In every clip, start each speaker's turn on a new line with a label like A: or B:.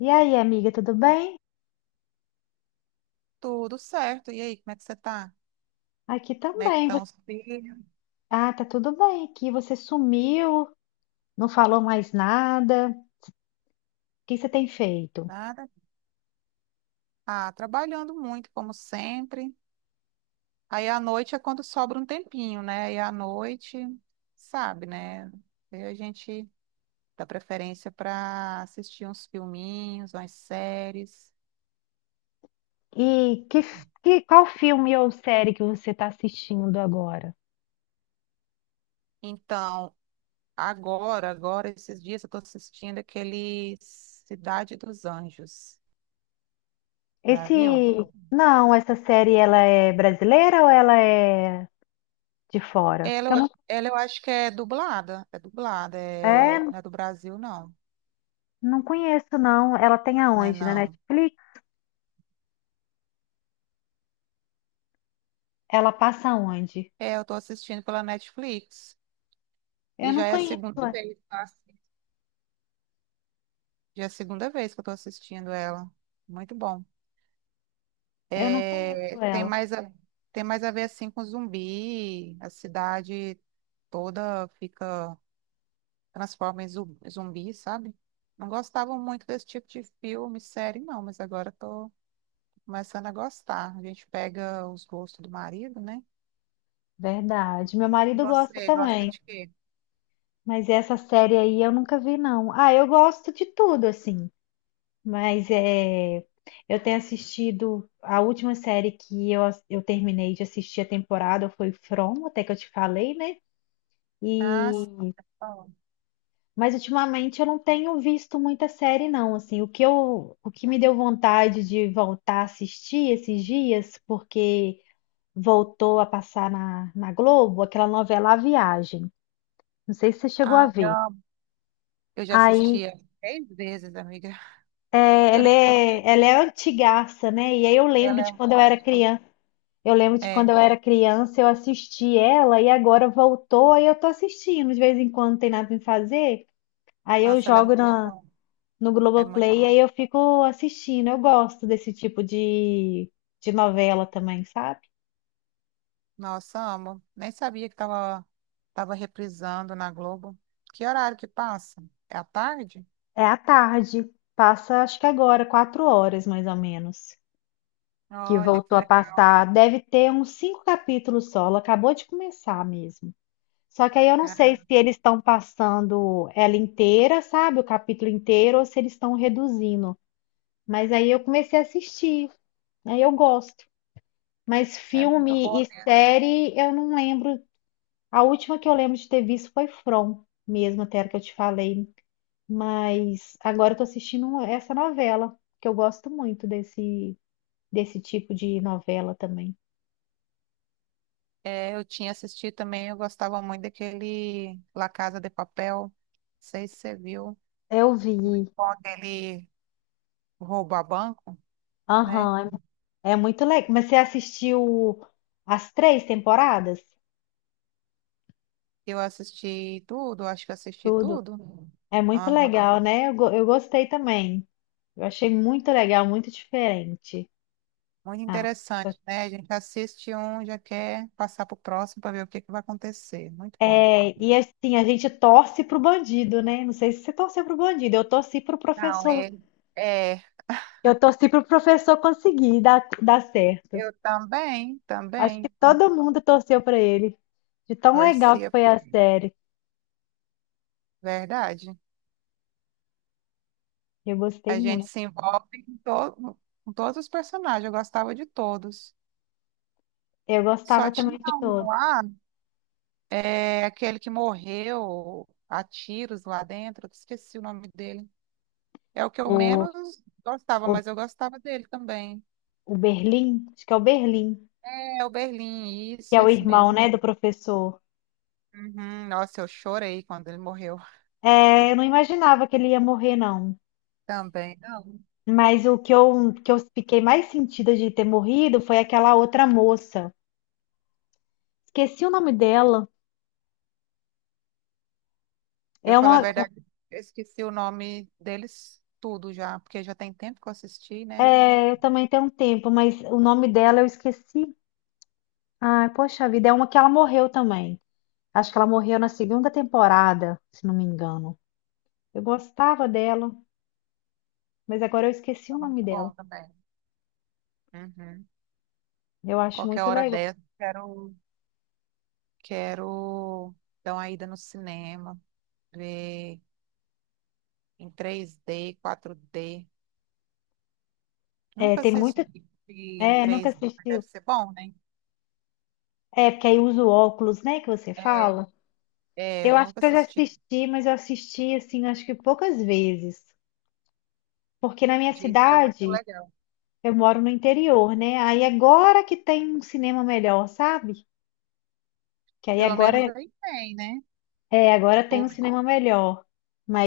A: E aí, amiga, tudo bem?
B: Tudo certo. E aí, como é que você tá?
A: Aqui
B: Como é que
A: também.
B: estão os filhos?
A: Ah, tá tudo bem aqui. Você sumiu, não falou mais nada. O que você tem feito?
B: Nada? Ah, trabalhando muito, como sempre. Aí à noite é quando sobra um tempinho, né? E à noite, sabe, né? Aí a gente dá preferência para assistir uns filminhos, umas séries.
A: E qual filme ou série que você está assistindo agora?
B: Então, agora, agora, esses dias eu tô assistindo aquele Cidade dos Anjos. Já
A: Esse,
B: viu?
A: não, essa série ela é brasileira ou ela é de fora?
B: Ela,
A: Que eu
B: eu-
A: não,
B: ela eu acho que é dublada. É dublada,
A: é,
B: não é do Brasil, não,
A: não conheço não. Ela tem
B: né?
A: aonde? Na
B: Não.
A: Netflix? Ela passa aonde?
B: É, eu tô assistindo pela Netflix.
A: Eu
B: E
A: não
B: já é a
A: conheço
B: segunda
A: ela.
B: vez, tá? Já é a segunda vez que eu tô assistindo ela. Muito bom.
A: Eu não conheço
B: É,
A: ela.
B: tem mais a ver assim com zumbi. A cidade toda fica transforma em zumbi, sabe? Não gostava muito desse tipo de filme, série, não, mas agora tô começando a gostar. A gente pega os gostos do marido, né?
A: Verdade. Meu
B: E
A: marido gosta
B: você, gosta
A: também.
B: de quê?
A: Mas essa série aí eu nunca vi, não. Ah, eu gosto de tudo, assim. Mas é, eu tenho assistido. A última série que eu terminei de assistir a temporada foi From, até que eu te falei, né?
B: Ah, sim.
A: E, mas ultimamente eu não tenho visto muita série, não. Assim, o que me deu vontade de voltar a assistir esses dias, porque voltou a passar na Globo, aquela novela A Viagem. Não sei se você chegou a
B: Ah,
A: ver.
B: eu já assisti
A: Aí.
B: ela três vezes, amiga.
A: É,
B: Eu,
A: ela
B: nem-
A: é, ela é antigaça, né? E aí eu lembro
B: ela é
A: de
B: muito
A: quando eu era
B: antiga.
A: criança. Eu lembro de quando
B: É,
A: eu era criança, eu assisti ela e agora voltou, aí eu tô assistindo de vez em quando, não tem nada pra fazer. Aí eu
B: nossa, ela é
A: jogo
B: muito bom.
A: no
B: É muito...
A: Globoplay e aí eu fico assistindo. Eu gosto desse tipo de novela também, sabe?
B: Nossa, amo. Nem sabia que tava reprisando na Globo. Que horário que passa? É à tarde?
A: É à tarde. Passa, acho que agora, 4 horas mais ou menos, que
B: Olha, que
A: voltou a
B: legal,
A: passar. Deve ter uns 5 capítulos só. Ela acabou de começar mesmo. Só que aí eu não sei
B: cara.
A: se eles estão passando ela inteira, sabe? O capítulo inteiro, ou se eles estão reduzindo. Mas aí eu comecei a assistir, aí eu gosto. Mas
B: É muito
A: filme
B: boa
A: e
B: mesmo.
A: série eu não lembro. A última que eu lembro de ter visto foi From, mesmo até a que eu te falei. Mas agora eu tô assistindo essa novela, que eu gosto muito desse tipo de novela também.
B: É, eu tinha assistido também, eu gostava muito daquele La Casa de Papel. Não sei se você viu.
A: Eu vi.
B: Quando ele rouba banco, né?
A: Aham, é muito legal. Mas você assistiu as 3 temporadas?
B: Eu assisti tudo, acho que assisti
A: Tudo.
B: tudo.
A: É muito
B: Aham.
A: legal, né? Eu gostei também. Eu achei muito legal, muito diferente.
B: Muito
A: Ah,
B: interessante, né? A gente assiste um, já quer passar para o próximo para ver o que que vai acontecer. Muito bom.
A: é, e assim, a gente torce pro bandido, né? Não sei se você torceu pro bandido, eu torci pro
B: Não,
A: professor.
B: é,
A: Eu torci pro professor conseguir dar certo.
B: eu também,
A: Acho que todo mundo torceu pra ele. De tão legal que
B: torcia,
A: foi a série.
B: verdade.
A: Eu gostei
B: A gente
A: muito.
B: se envolve com todos os personagens, eu gostava de todos.
A: Eu
B: Só
A: gostava também
B: tinha
A: de
B: um
A: todo.
B: lá, é, aquele que morreu a tiros lá dentro, eu esqueci o nome dele. É o que eu
A: O,
B: menos gostava,
A: o,
B: mas eu gostava dele também.
A: o Berlim, acho que é o Berlim,
B: É o Berlim,
A: que é
B: isso,
A: o
B: esse
A: irmão,
B: mesmo.
A: né, do professor.
B: Uhum. Nossa, eu chorei quando ele morreu
A: É, eu não imaginava que ele ia morrer, não.
B: também. Não.
A: Mas o que eu fiquei mais sentida de ter morrido foi aquela outra moça. Esqueci o nome dela.
B: Eu
A: É
B: falo a
A: uma,
B: verdade, eu esqueci o nome deles tudo já, porque já tem tempo que eu assisti, né?
A: É, eu também tenho um tempo, mas o nome dela eu esqueci. Ai, poxa vida, é uma que ela morreu também. Acho que ela morreu na segunda temporada, se não me engano. Eu gostava dela, mas agora eu esqueci
B: É
A: o nome
B: muito bom
A: dela.
B: também. Uhum.
A: Eu acho
B: Qualquer
A: muito
B: hora
A: legal.
B: dessa, quero dar uma ida no cinema, ver em 3D, 4D.
A: É,
B: Nunca
A: tem muito.
B: assisti em
A: É, nunca
B: 3D, mas
A: assistiu.
B: deve ser bom, né?
A: É, porque aí usa o óculos, né, que você
B: É,
A: fala.
B: é,
A: Eu
B: eu
A: acho
B: nunca
A: que eu já
B: assisti.
A: assisti, mas eu assisti assim, acho que poucas vezes. Porque na minha
B: Diz que é muito
A: cidade,
B: legal.
A: eu moro no interior, né? Aí agora que tem um cinema melhor, sabe? Que aí
B: Pelo menos aí tem, né?
A: agora tem
B: O,
A: um cinema melhor.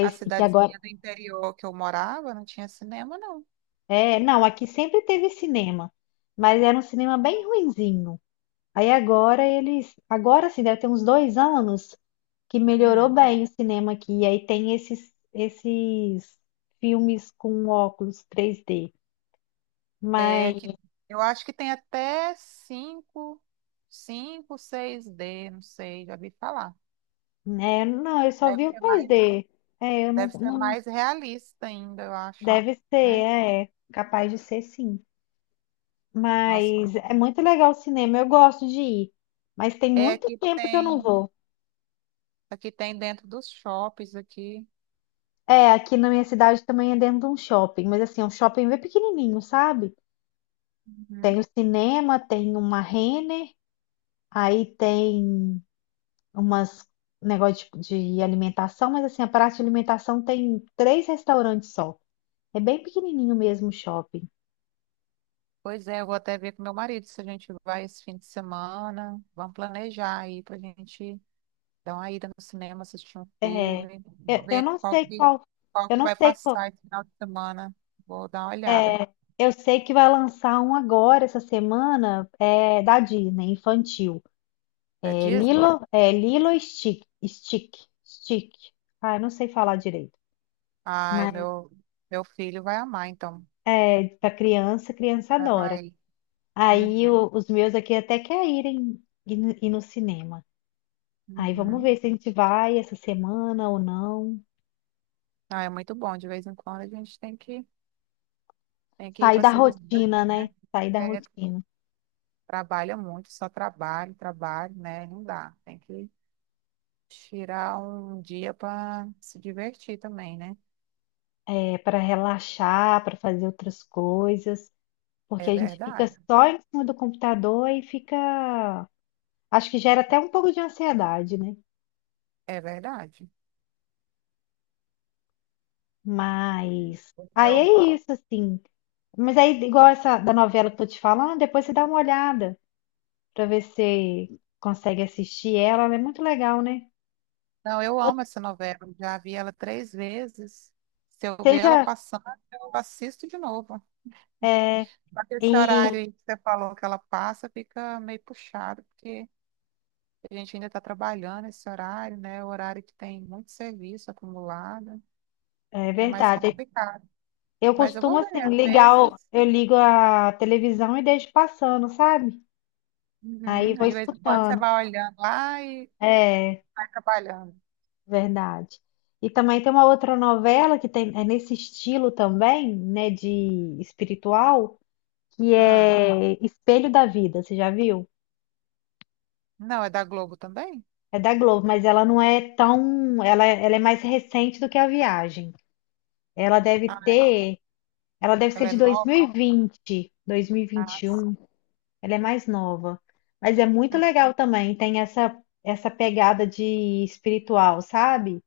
B: a
A: que agora
B: cidadezinha do interior que eu morava não tinha cinema, não.
A: é, não, aqui sempre teve cinema, mas era um cinema bem ruinzinho. Aí agora sim, deve ter uns 2 anos que melhorou
B: Hum.
A: bem o cinema aqui. E aí tem esses filmes com óculos 3D.
B: É
A: Mas
B: que eu acho que tem até cinco, seis d não sei, já vi falar.
A: né não, eu só
B: Deve
A: vi o
B: ser mais,
A: 3D. É, eu não,
B: deve ser
A: não
B: mais realista ainda, eu acho,
A: deve ser,
B: né?
A: é, capaz de ser sim.
B: Nossa,
A: Mas é muito legal o cinema, eu gosto de ir. Mas tem
B: é
A: muito
B: que
A: tempo que eu não
B: tem,
A: vou.
B: aqui tem dentro dos shoppings aqui.
A: É, aqui na minha cidade também é dentro de um shopping, mas assim, é um shopping bem pequenininho, sabe?
B: Uhum.
A: Tem o cinema, tem uma Renner, aí tem umas negócio de, tipo, de alimentação, mas assim, a praça de alimentação tem 3 restaurantes só. É bem pequenininho mesmo o shopping.
B: Pois é, eu vou até ver com meu marido se a gente vai esse fim de semana. Vamos planejar aí pra gente dá uma ida no cinema, assistir um
A: É,
B: filme,
A: eu
B: ver
A: não
B: qual
A: sei
B: que,
A: qual,
B: qual
A: eu
B: que
A: não
B: vai
A: sei qual,
B: passar esse final de semana. Vou dar uma olhada.
A: é, eu sei que vai lançar um agora essa semana, da Disney, infantil.
B: Da
A: É
B: Disney?
A: Lilo, é Lilo e Stick. Ah, eu não sei falar direito,
B: Ai,
A: mas
B: meu filho vai amar, então.
A: é para criança, criança
B: Vai,
A: adora.
B: vai.
A: Aí
B: Uhum,
A: os meus aqui até querem ir, ir no cinema. Aí vamos
B: uhum.
A: ver se a gente vai essa semana ou não.
B: Ah, é muito bom. De vez em quando a gente tem que ir
A: Sair
B: para
A: da
B: se
A: rotina,
B: distrair,
A: né?
B: né?
A: Sair da
B: É,
A: rotina.
B: trabalha muito, só trabalho, trabalho, né? Não dá. Tem que tirar um dia para se divertir também, né?
A: É para relaxar, para fazer outras coisas,
B: É
A: porque a gente fica
B: verdade.
A: só em cima do computador e fica. Acho que gera até um pouco de ansiedade, né?
B: É verdade.
A: Mas
B: O
A: aí
B: meu
A: é isso, assim. Mas aí, igual essa da novela que eu tô te falando, depois você dá uma olhada para ver se consegue assistir ela. Ela é muito legal, né?
B: Não, eu amo essa novela. Já vi ela três vezes. Se eu ver ela
A: Seja.
B: passando, eu assisto de novo.
A: É,
B: Esse
A: e
B: horário aí que você falou que ela passa fica meio puxado, porque a gente ainda está trabalhando esse horário, né? O horário que tem muito serviço acumulado.
A: é
B: É mais
A: verdade.
B: complicado.
A: Eu
B: Mas eu
A: costumo
B: vou ver,
A: assim
B: às
A: ligar,
B: vezes.
A: eu ligo a televisão e deixo passando, sabe?
B: Uhum,
A: Aí vou
B: de vez em quando você
A: escutando.
B: vai olhando lá e
A: É,
B: vai trabalhando.
A: verdade. E também tem uma outra novela que tem, é nesse estilo também, né, de espiritual, que
B: Ah,
A: é Espelho da Vida, você já viu?
B: não, é da Globo também?
A: É da Globo, mas ela não é tão, ela é mais recente do que a Viagem. Ela deve
B: Ah,
A: ter, ela deve ser
B: ela é
A: de
B: nova?
A: 2020,
B: Ah,
A: 2021, ela é mais nova. Mas é muito
B: hum,
A: legal também, tem essa pegada de espiritual, sabe?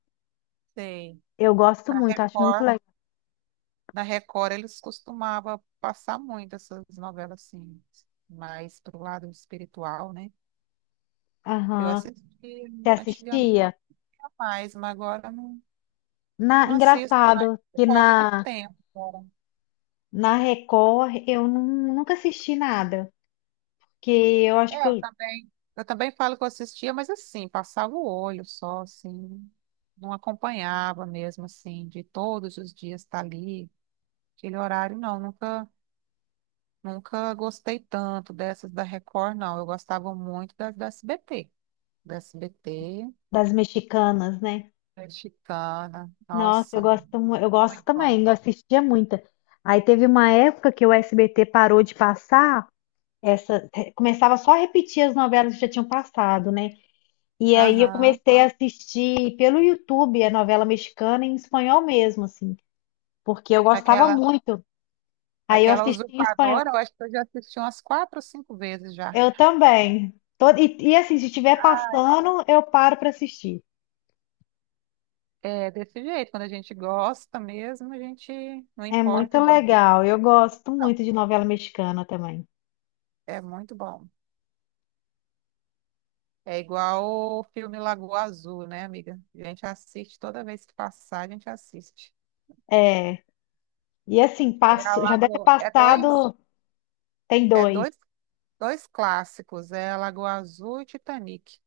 B: sei.
A: Eu gosto
B: Da
A: muito, acho muito
B: Record.
A: legal.
B: Na Record eles costumavam passar muito essas novelas assim, mais pro lado espiritual, né? Eu assisti
A: Você
B: antigamente
A: assistia?
B: mais, mas agora não, não assisto mais
A: Engraçado
B: por
A: que
B: falta de
A: na,
B: tempo agora.
A: na Record eu nunca assisti nada, porque eu acho que
B: É, eu
A: eu-
B: também. Eu também falo que eu assistia, mas assim, passava o olho só, assim, não acompanhava mesmo, assim, de todos os dias estar ali, aquele horário, não, nunca, nunca gostei tanto dessas da Record, não. Eu gostava muito das da SBT.
A: das mexicanas, né?
B: Mexicana.
A: Nossa, eu
B: Nossa,
A: gosto, mu- eu gosto
B: muito bom.
A: também, eu assistia muita. Aí teve uma época que o SBT parou de passar começava só a repetir as novelas que já tinham passado, né? E aí eu
B: Aham.
A: comecei a assistir pelo YouTube a novela mexicana em espanhol mesmo, assim, porque eu gostava
B: Aquela,
A: muito. Aí eu
B: aquela
A: assisti em espanhol.
B: usurpadora, eu acho que eu já assisti umas quatro ou cinco vezes já.
A: Eu também. E assim, se estiver
B: Ah.
A: passando, eu paro para assistir.
B: É desse jeito, quando a gente gosta mesmo, a gente não
A: É muito
B: importa de ninguém.
A: legal. Eu gosto
B: Não,
A: muito de novela mexicana também.
B: é muito bom. É igual o filme Lagoa Azul, né, amiga? A gente assiste toda vez que passar, a gente assiste.
A: É. E assim,
B: É a
A: já deve ter
B: Lagoa,
A: passado. Tem
B: é
A: dois,
B: dois, dois clássicos, é a Lagoa Azul e Titanic.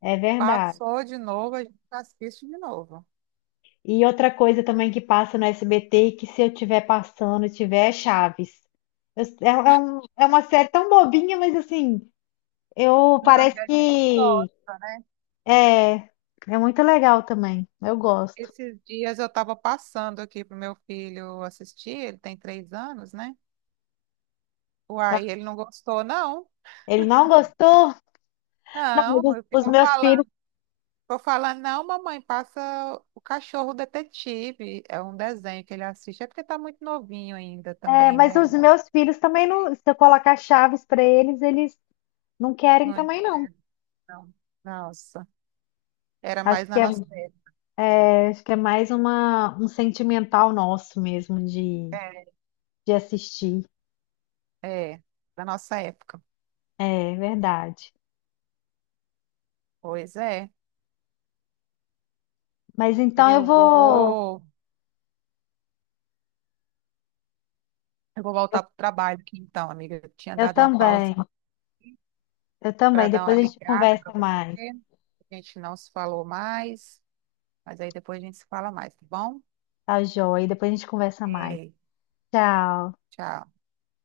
A: é verdade.
B: Passou de novo, a gente assiste de novo.
A: E outra coisa também que passa no SBT e que se eu estiver passando, tiver é Chaves. É uma série tão bobinha, mas assim, eu
B: Não,
A: parece
B: ainda tem
A: que
B: gosta, né?
A: é, é muito legal também. Eu gosto.
B: Esses dias eu estava passando aqui pro meu filho assistir, ele tem 3 anos, né?
A: Tá?
B: Uai, ele não gostou, não.
A: Ele não gostou? Não, mas
B: Não,
A: os,
B: eu
A: os
B: fico
A: meus filhos,
B: falando, ficou falando, não, mamãe, passa o cachorro detetive. É um desenho que ele assiste, é porque tá muito novinho ainda também,
A: mas
B: né?
A: os meus filhos também
B: É,
A: não, se eu colocar Chaves para eles, eles não querem também
B: muito,
A: não.
B: não. Nossa, era
A: Acho
B: mais na
A: que é,
B: nossa época.
A: é, acho que é mais um sentimental nosso mesmo de assistir.
B: É, é, da nossa época.
A: É verdade.
B: Pois é.
A: Mas então eu
B: Eu
A: vou,
B: vou, eu vou
A: eu,
B: voltar pro trabalho aqui então, amiga. Eu tinha
A: eu
B: dado uma pausa
A: também, eu
B: para
A: também.
B: dar uma
A: Depois a gente
B: ligada
A: conversa
B: para você.
A: mais,
B: A gente não se falou mais, mas aí depois a gente se fala mais, tá bom?
A: tá, joia? Depois a gente conversa mais.
B: Ei,
A: Tchau.
B: tchau.